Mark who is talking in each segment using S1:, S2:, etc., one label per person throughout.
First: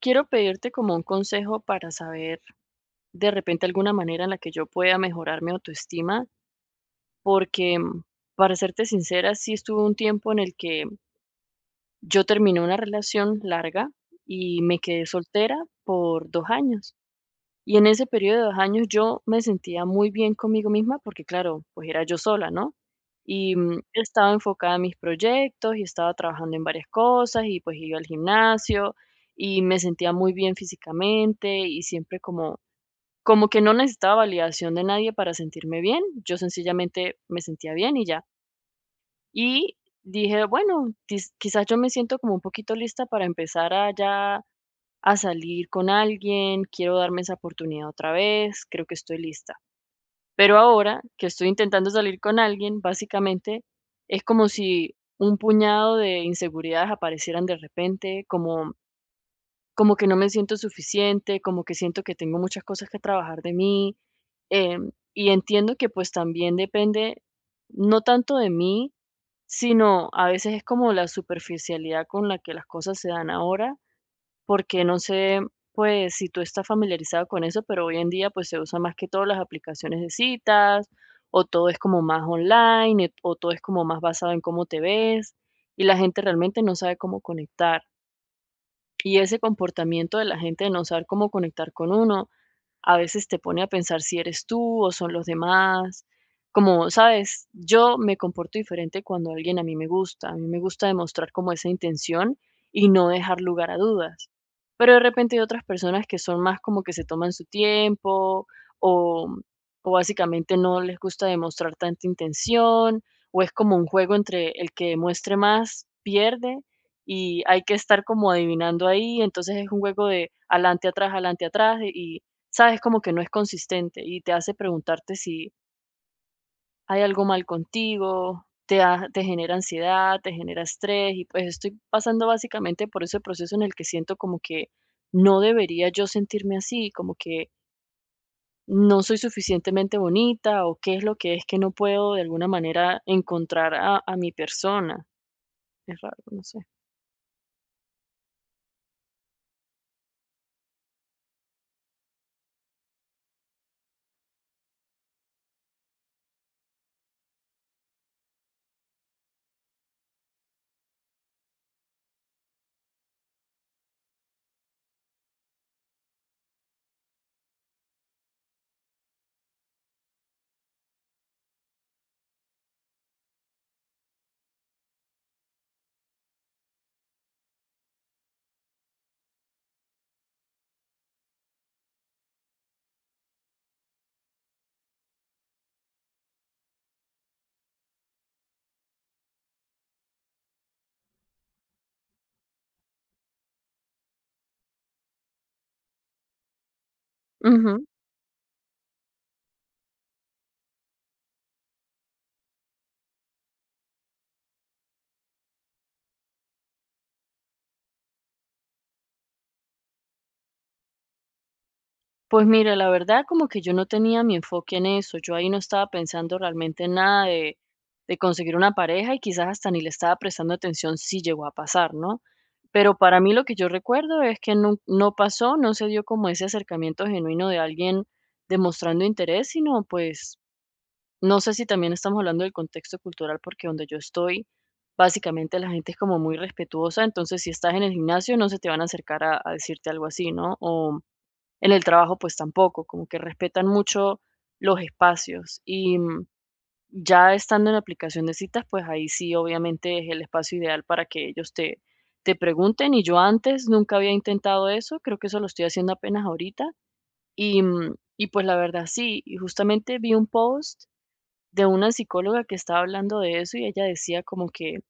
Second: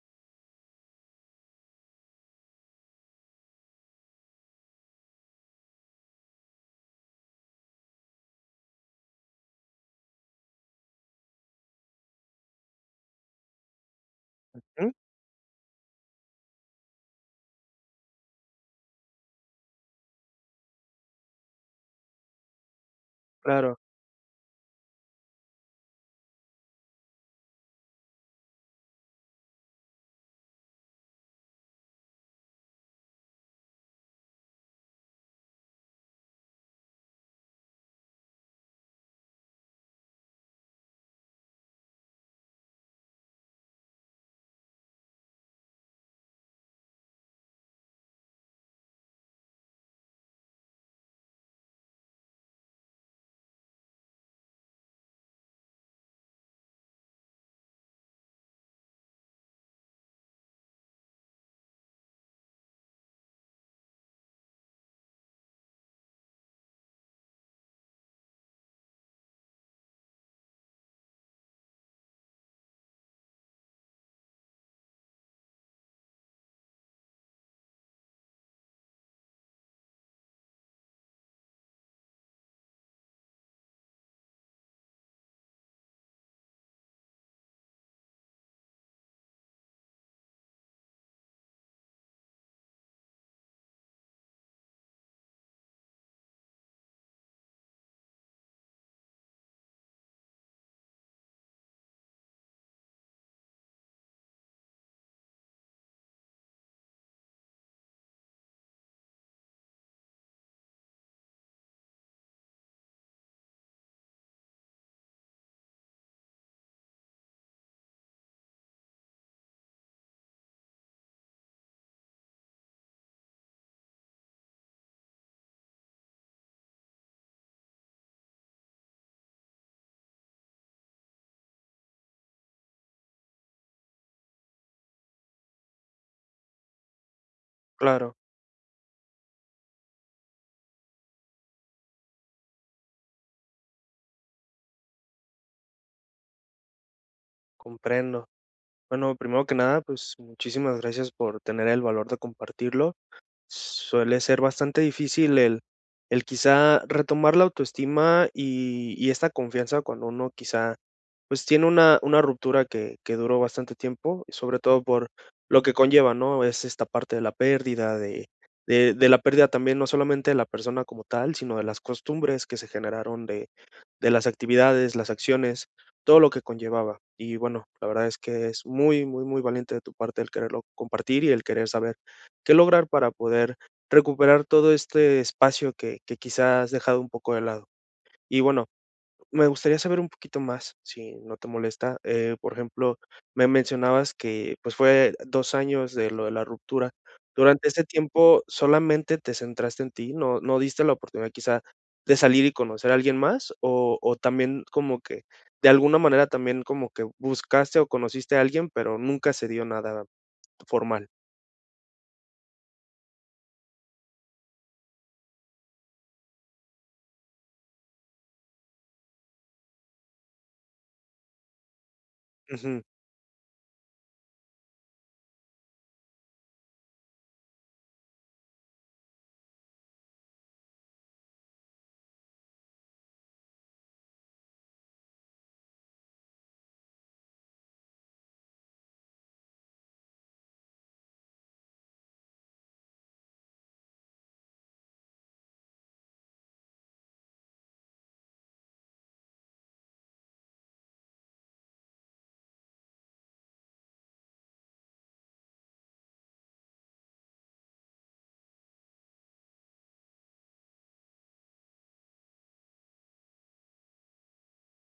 S1: Quiero pedirte como un consejo para saber de repente alguna manera en la que yo pueda mejorar mi autoestima, porque para serte sincera, sí estuve un tiempo en el que yo terminé una relación larga y me
S2: Mm,
S1: quedé soltera por 2 años. Y en ese periodo de 2 años yo me sentía muy bien conmigo misma porque, claro, pues era yo sola, ¿no? Y,
S2: claro,
S1: estaba enfocada en mis proyectos y estaba trabajando en varias cosas y pues iba al gimnasio y me sentía muy bien físicamente y siempre como que no necesitaba validación de nadie para sentirme bien, yo sencillamente me sentía bien y ya. Y dije: "Bueno, quizás yo me siento como un poquito lista para empezar a a salir con alguien, quiero darme esa oportunidad otra vez, creo que estoy lista. Pero ahora que estoy intentando salir con alguien, básicamente es como si un puñado de inseguridades aparecieran de repente, como que no me siento suficiente, como que siento que tengo muchas cosas que trabajar de mí. Y entiendo que pues también depende no tanto de mí, sino a veces es como la superficialidad con la que las cosas se dan ahora porque no sé, pues, si tú estás familiarizado con eso, pero hoy en día, pues, se usan más que todo las aplicaciones de citas, o todo es como más online, o todo es como más basado en cómo te ves, y la gente realmente no sabe cómo conectar. Y ese comportamiento de la gente de no saber cómo conectar con uno, a veces te pone a pensar si eres tú o son los demás. Como, sabes, yo me comporto diferente cuando alguien a mí me gusta. A mí me gusta demostrar como esa intención y no dejar lugar a dudas. Pero de repente hay otras personas que son más como que se toman su tiempo o, o básicamente no les gusta demostrar tanta intención o es como un juego entre el que demuestre más pierde y hay que estar como adivinando ahí, entonces es un juego de adelante, atrás, y sabes como que no es consistente y te hace preguntarte si hay algo mal contigo, te genera ansiedad, te genera estrés y pues estoy pasando básicamente por ese proceso en el que siento como que no debería yo sentirme así, como que
S2: claro,
S1: no soy suficientemente bonita o qué es lo que es que no puedo de alguna manera encontrar a mi persona. Es raro, no sé.
S2: comprendo. Bueno, primero que nada, pues muchísimas gracias por tener el valor de compartirlo. Suele ser bastante difícil el quizá retomar la autoestima y esta confianza cuando uno quizá pues tiene una ruptura que duró bastante tiempo, y sobre todo por lo que conlleva, ¿no? Es esta parte de la pérdida, de de la pérdida también, no solamente de la persona como tal, sino de las costumbres que se generaron de las actividades, las acciones, todo lo que conllevaba. Y bueno, la verdad es que es muy, muy, muy valiente de tu parte el quererlo compartir y el querer saber qué lograr para poder recuperar todo este espacio que quizás has dejado un poco de lado. Y bueno, me gustaría saber un poquito más, si no te molesta. Por ejemplo, me mencionabas que, pues, fue 2 años de lo de la ruptura. Durante ese tiempo, ¿solamente te centraste en ti? ¿No diste la oportunidad quizá de salir y conocer a alguien más? O también como que, de alguna manera, también como que buscaste o conociste a alguien, pero nunca se dio nada formal.
S1: Pues mira, la verdad como que yo no tenía mi enfoque en eso, yo ahí no estaba pensando realmente en nada de conseguir una pareja y quizás hasta ni le estaba prestando atención si llegó a pasar, ¿no?
S2: Ujú,
S1: Pero para mí lo que yo recuerdo es que no, no pasó, no se dio como ese acercamiento genuino de alguien demostrando interés, sino pues no sé si también estamos hablando del contexto cultural porque donde yo estoy, básicamente la gente es como muy respetuosa, entonces si estás en el gimnasio no se te van a acercar a decirte algo así, ¿no? O en el trabajo, pues tampoco, como que respetan mucho los espacios y, ya estando en la aplicación de citas, pues ahí sí, obviamente es el espacio ideal para que ellos te pregunten y yo antes nunca había intentado eso, creo que eso lo estoy haciendo apenas ahorita y, y pues la verdad sí, y justamente vi un post de una psicóloga que estaba hablando de eso y ella decía como que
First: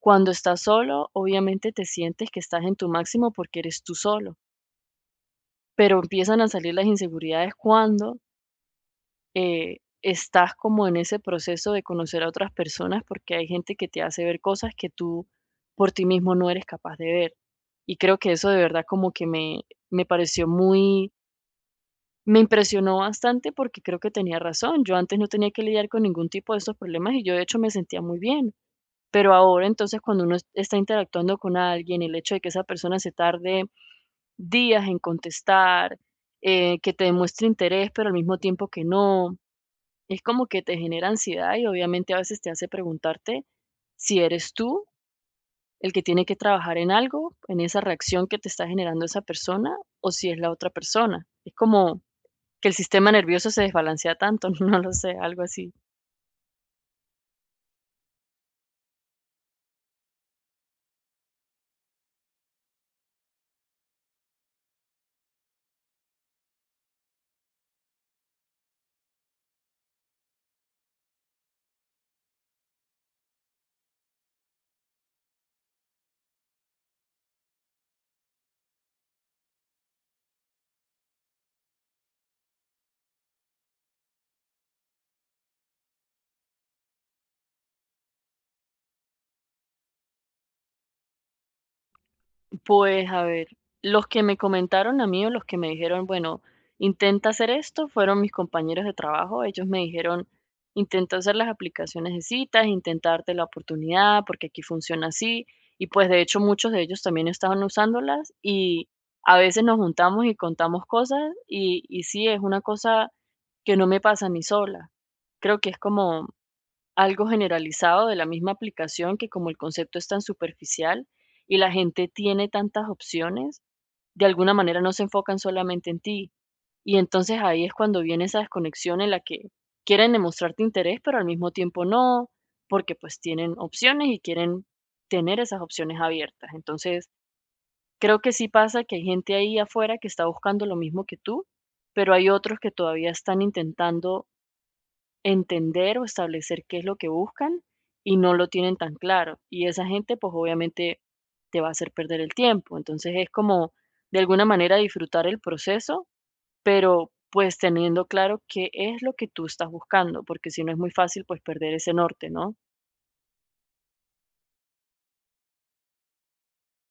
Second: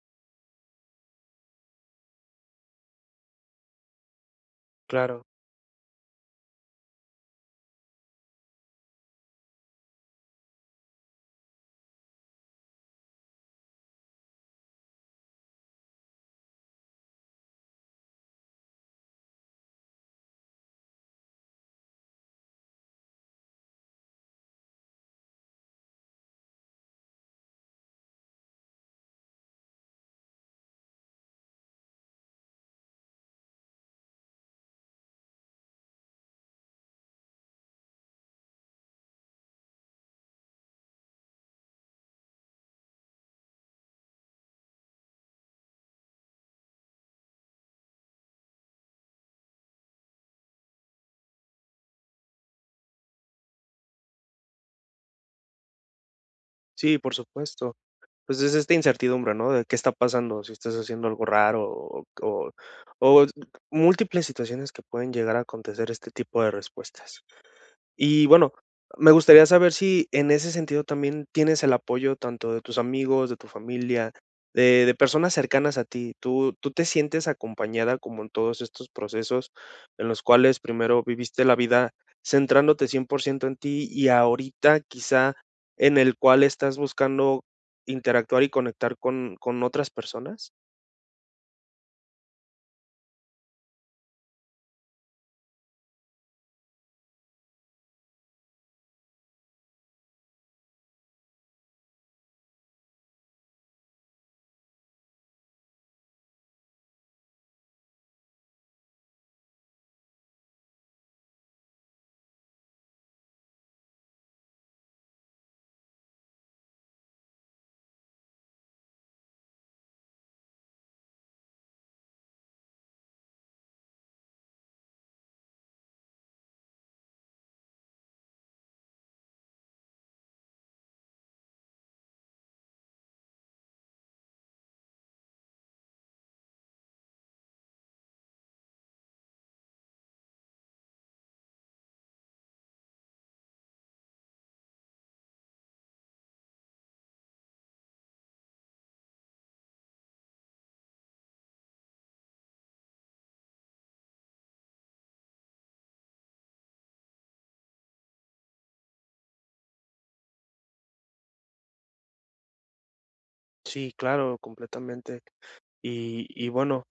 S1: cuando estás solo, obviamente te sientes que estás en tu máximo porque eres tú solo,
S2: claro.
S1: pero empiezan a salir las inseguridades cuando estás como en ese proceso de conocer a otras personas porque hay gente que te hace ver cosas que tú por ti mismo no eres capaz de ver. Y creo que eso de verdad como que me pareció me impresionó bastante porque creo que tenía razón. Yo antes no tenía que lidiar con ningún tipo de estos problemas y yo de hecho me sentía muy bien. Pero ahora entonces cuando está interactuando con alguien, el hecho de que esa persona se tarde días en contestar, que te demuestre interés, pero al mismo tiempo que no, es como que te genera ansiedad y obviamente a veces te hace preguntarte si eres tú el que tiene que trabajar en algo, en esa reacción que te está generando esa persona, o si es la otra persona. Es como que el sistema nervioso se desbalancea tanto, no lo sé, algo así.
S2: Sí, por supuesto. Pues es esta incertidumbre, ¿no? De qué está pasando, si estás haciendo algo raro o múltiples situaciones que pueden llegar a acontecer este tipo de respuestas. Y bueno, me gustaría saber si en ese sentido también tienes el apoyo tanto de tus amigos, de tu familia, de personas cercanas a ti. ¿Tú te sientes acompañada como en todos estos procesos en los cuales primero viviste la vida centrándote 100% en ti y ahorita quizá en el cual estás buscando interactuar y conectar con otras personas?
S1: Pues a ver, los que me comentaron a mí o los que me dijeron, bueno, intenta hacer esto, fueron mis compañeros de trabajo. Ellos me dijeron, intenta usar las aplicaciones de citas, intenta darte la oportunidad, porque aquí funciona así. Y pues de hecho muchos de ellos también estaban usándolas y a veces nos juntamos y contamos cosas y sí, es una cosa que no me pasa a mí sola. Creo que es como algo generalizado de la misma aplicación que como el concepto es tan superficial y la gente tiene tantas opciones, de alguna manera no se enfocan solamente en ti. Y entonces ahí es cuando viene esa desconexión en la que quieren demostrarte interés, pero al mismo tiempo no, porque pues tienen opciones y quieren tener esas opciones abiertas. Entonces, creo que sí pasa que hay gente ahí afuera que está buscando lo mismo que tú, pero hay otros que todavía están intentando entender o establecer qué es lo que buscan y no lo tienen tan claro. Y esa gente, pues obviamente te va a hacer perder el tiempo. Entonces es como de alguna manera disfrutar el proceso, pero pues teniendo claro qué es lo que tú estás buscando, porque si no es muy fácil pues perder ese norte, ¿no?
S2: Sí, claro, completamente. Y bueno,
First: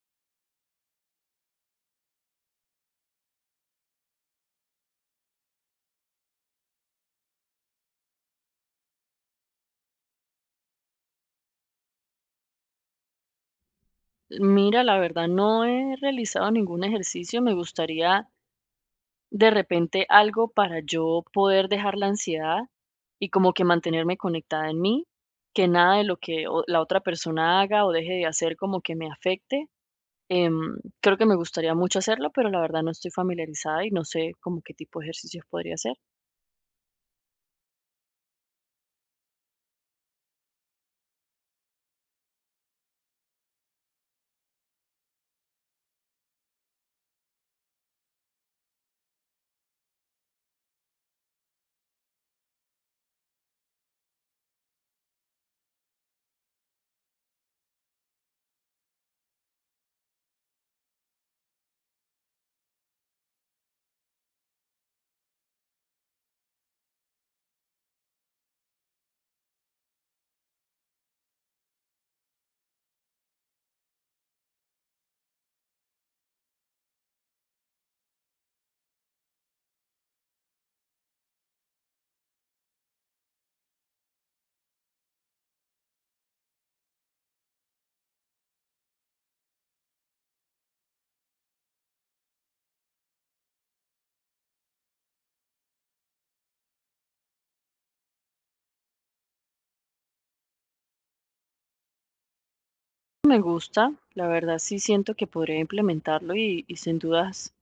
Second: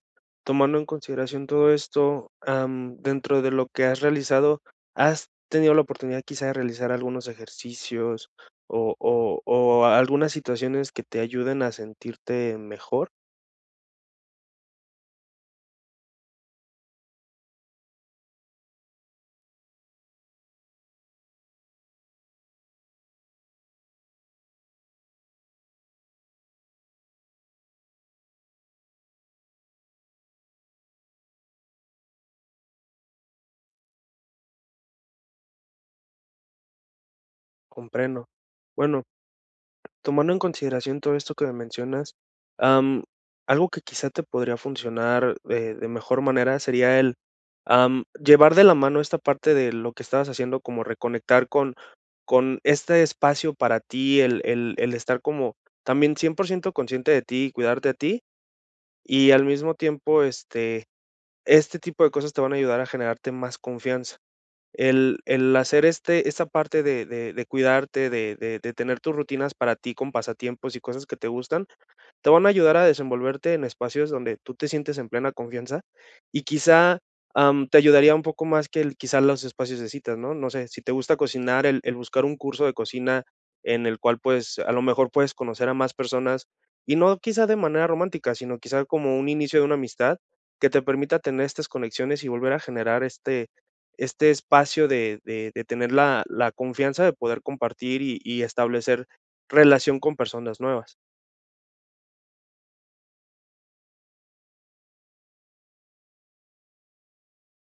S2: tomando en consideración todo esto, am, dentro de lo que has realizado, ¿has tenido la oportunidad quizá de realizar algunos ejercicios o algunas situaciones que te ayuden a sentirte mejor?
S1: Mira, la verdad no he realizado ningún ejercicio, me gustaría de repente algo para yo poder dejar la ansiedad y como que mantenerme conectada en mí, que nada de lo que la otra persona haga o deje de hacer como que me afecte. Creo que me gustaría mucho hacerlo, pero la verdad no estoy familiarizada y no sé como qué tipo de ejercicios podría hacer.
S2: Comprendo. Bueno, tomando en consideración todo esto que me mencionas, am, algo que quizá te podría funcionar de mejor manera sería am, llevar de la mano esta parte de lo que estabas haciendo, como reconectar con este espacio para ti, el el estar como también 100% consciente de ti cuidarte a ti, y al mismo tiempo, este tipo de cosas te van a ayudar a generarte más confianza. El hacer esta parte de de cuidarte, de de tener tus rutinas para ti con pasatiempos y cosas que te gustan, te van a ayudar a desenvolverte en espacios donde tú te sientes en plena confianza y quizá, am, te ayudaría un poco más que el quizá los espacios de citas, ¿no? No sé, si te gusta cocinar, el buscar un curso de cocina en el cual, pues, a lo mejor puedes conocer a más personas, y no quizá de manera romántica, sino quizá como un inicio de una amistad que te permita tener estas conexiones y volver a generar este espacio de de tener la confianza de poder compartir y establecer relación con personas nuevas.
S1: Me gusta, la verdad sí siento que podría implementarlo y sin dudas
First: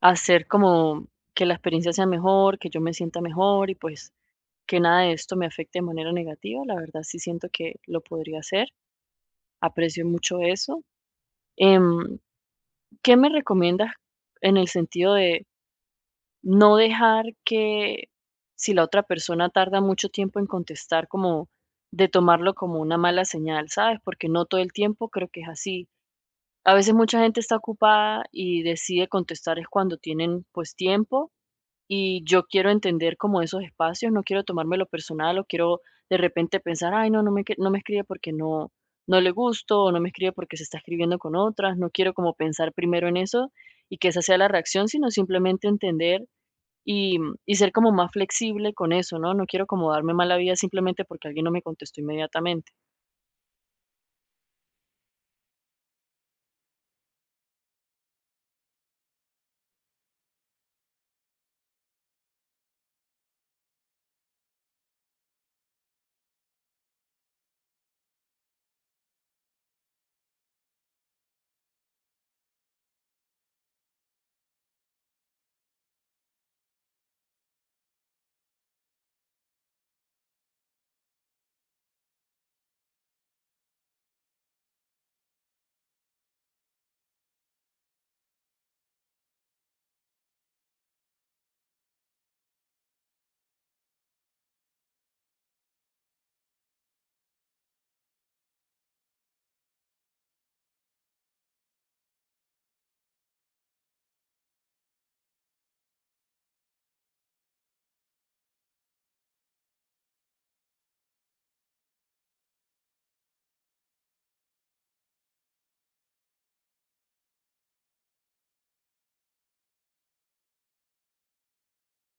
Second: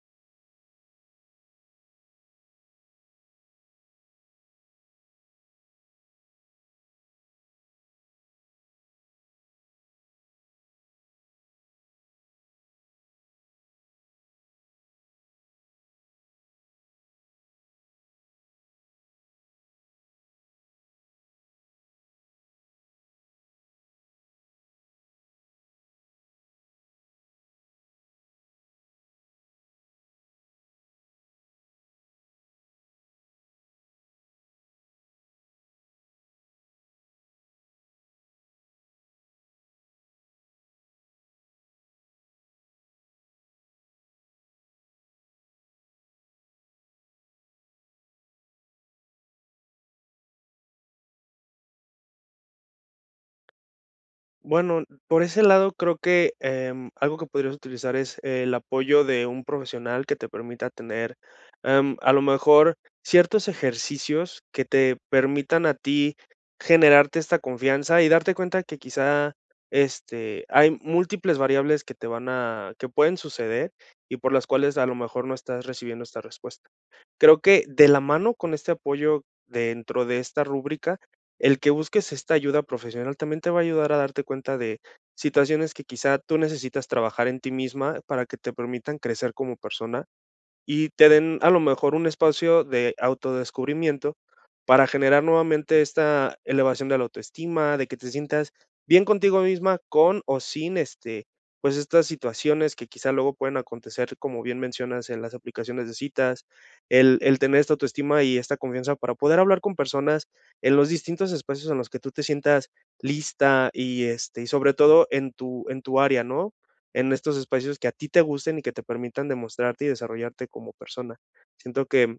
S1: hacer como que la experiencia sea mejor, que yo me sienta mejor y pues que nada de esto me afecte de manera negativa. La verdad sí siento que lo podría hacer. Aprecio mucho eso. Em, ¿Qué me recomiendas en el sentido de no dejar que si la otra persona tarda mucho tiempo en contestar, como de tomarlo como una mala señal, ¿sabes? Porque no todo el tiempo creo que es así. A veces mucha gente está ocupada y decide contestar es cuando tienen pues tiempo y yo quiero entender como esos espacios, no quiero tomármelo personal o quiero de repente pensar, ay, no, no me escribe porque no, no le gusto o no me escribe porque se está escribiendo con otras, no quiero como pensar primero en eso y que esa sea la reacción, sino simplemente entender y, y ser como más flexible con eso, ¿no? No quiero como darme mala vida simplemente porque alguien no me contestó inmediatamente.
S2: Bueno, por ese lado creo que em, algo que podrías utilizar es el apoyo de un profesional que te permita tener em, a lo mejor ciertos ejercicios que te permitan a ti generarte esta confianza y darte cuenta que quizá este, hay múltiples variables que te van a, que pueden suceder y por las cuales a lo mejor no estás recibiendo esta respuesta. Creo que de la mano con este apoyo dentro de esta rúbrica, el que busques esta ayuda profesional también te va a ayudar a darte cuenta de situaciones que quizá tú necesitas trabajar en ti misma para que te permitan crecer como persona y te den a lo mejor un espacio de autodescubrimiento para generar nuevamente esta elevación de la autoestima, de que te sientas bien contigo misma con o sin este, pues estas situaciones que quizá luego pueden acontecer, como bien mencionas, en las aplicaciones de citas, el tener esta autoestima y esta confianza para poder hablar con personas en los distintos espacios en los que tú te sientas lista y este, y sobre todo en en tu área, ¿no? En estos espacios que a ti te gusten y que te permitan demostrarte y desarrollarte como persona. Siento que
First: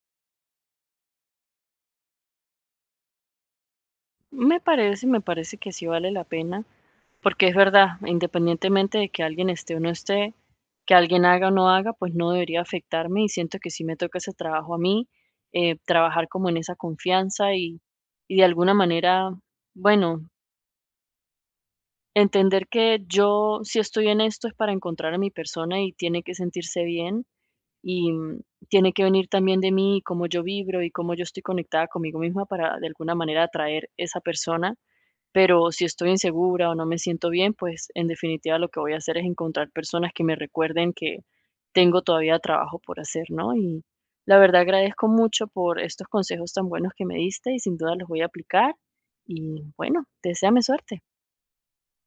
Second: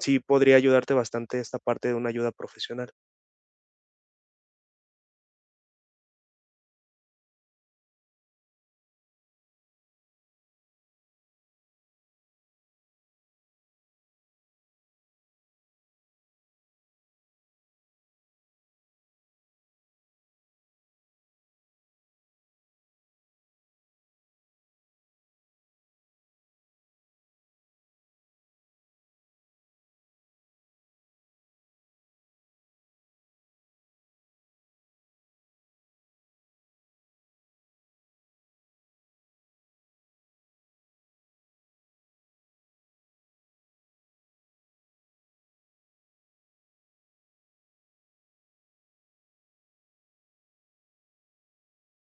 S2: sí podría ayudarte bastante esta parte de una ayuda profesional.
S1: Me parece que sí vale la pena. Porque es verdad, independientemente de que alguien esté o no esté, que alguien haga o no haga, pues no debería afectarme y siento que sí me toca ese trabajo a mí, trabajar como en esa confianza y de alguna manera, bueno, entender que yo si estoy en esto es para encontrar a mi persona y tiene que sentirse bien y tiene que venir también de mí cómo yo vibro y cómo yo estoy conectada conmigo misma para de alguna manera atraer esa persona pero si estoy insegura o no me siento bien, pues en definitiva lo que voy a hacer es encontrar personas que me recuerden que tengo todavía trabajo por hacer, ¿no? Y la verdad agradezco mucho por estos consejos tan buenos que me diste y sin duda los voy a aplicar. Y bueno, deséame suerte.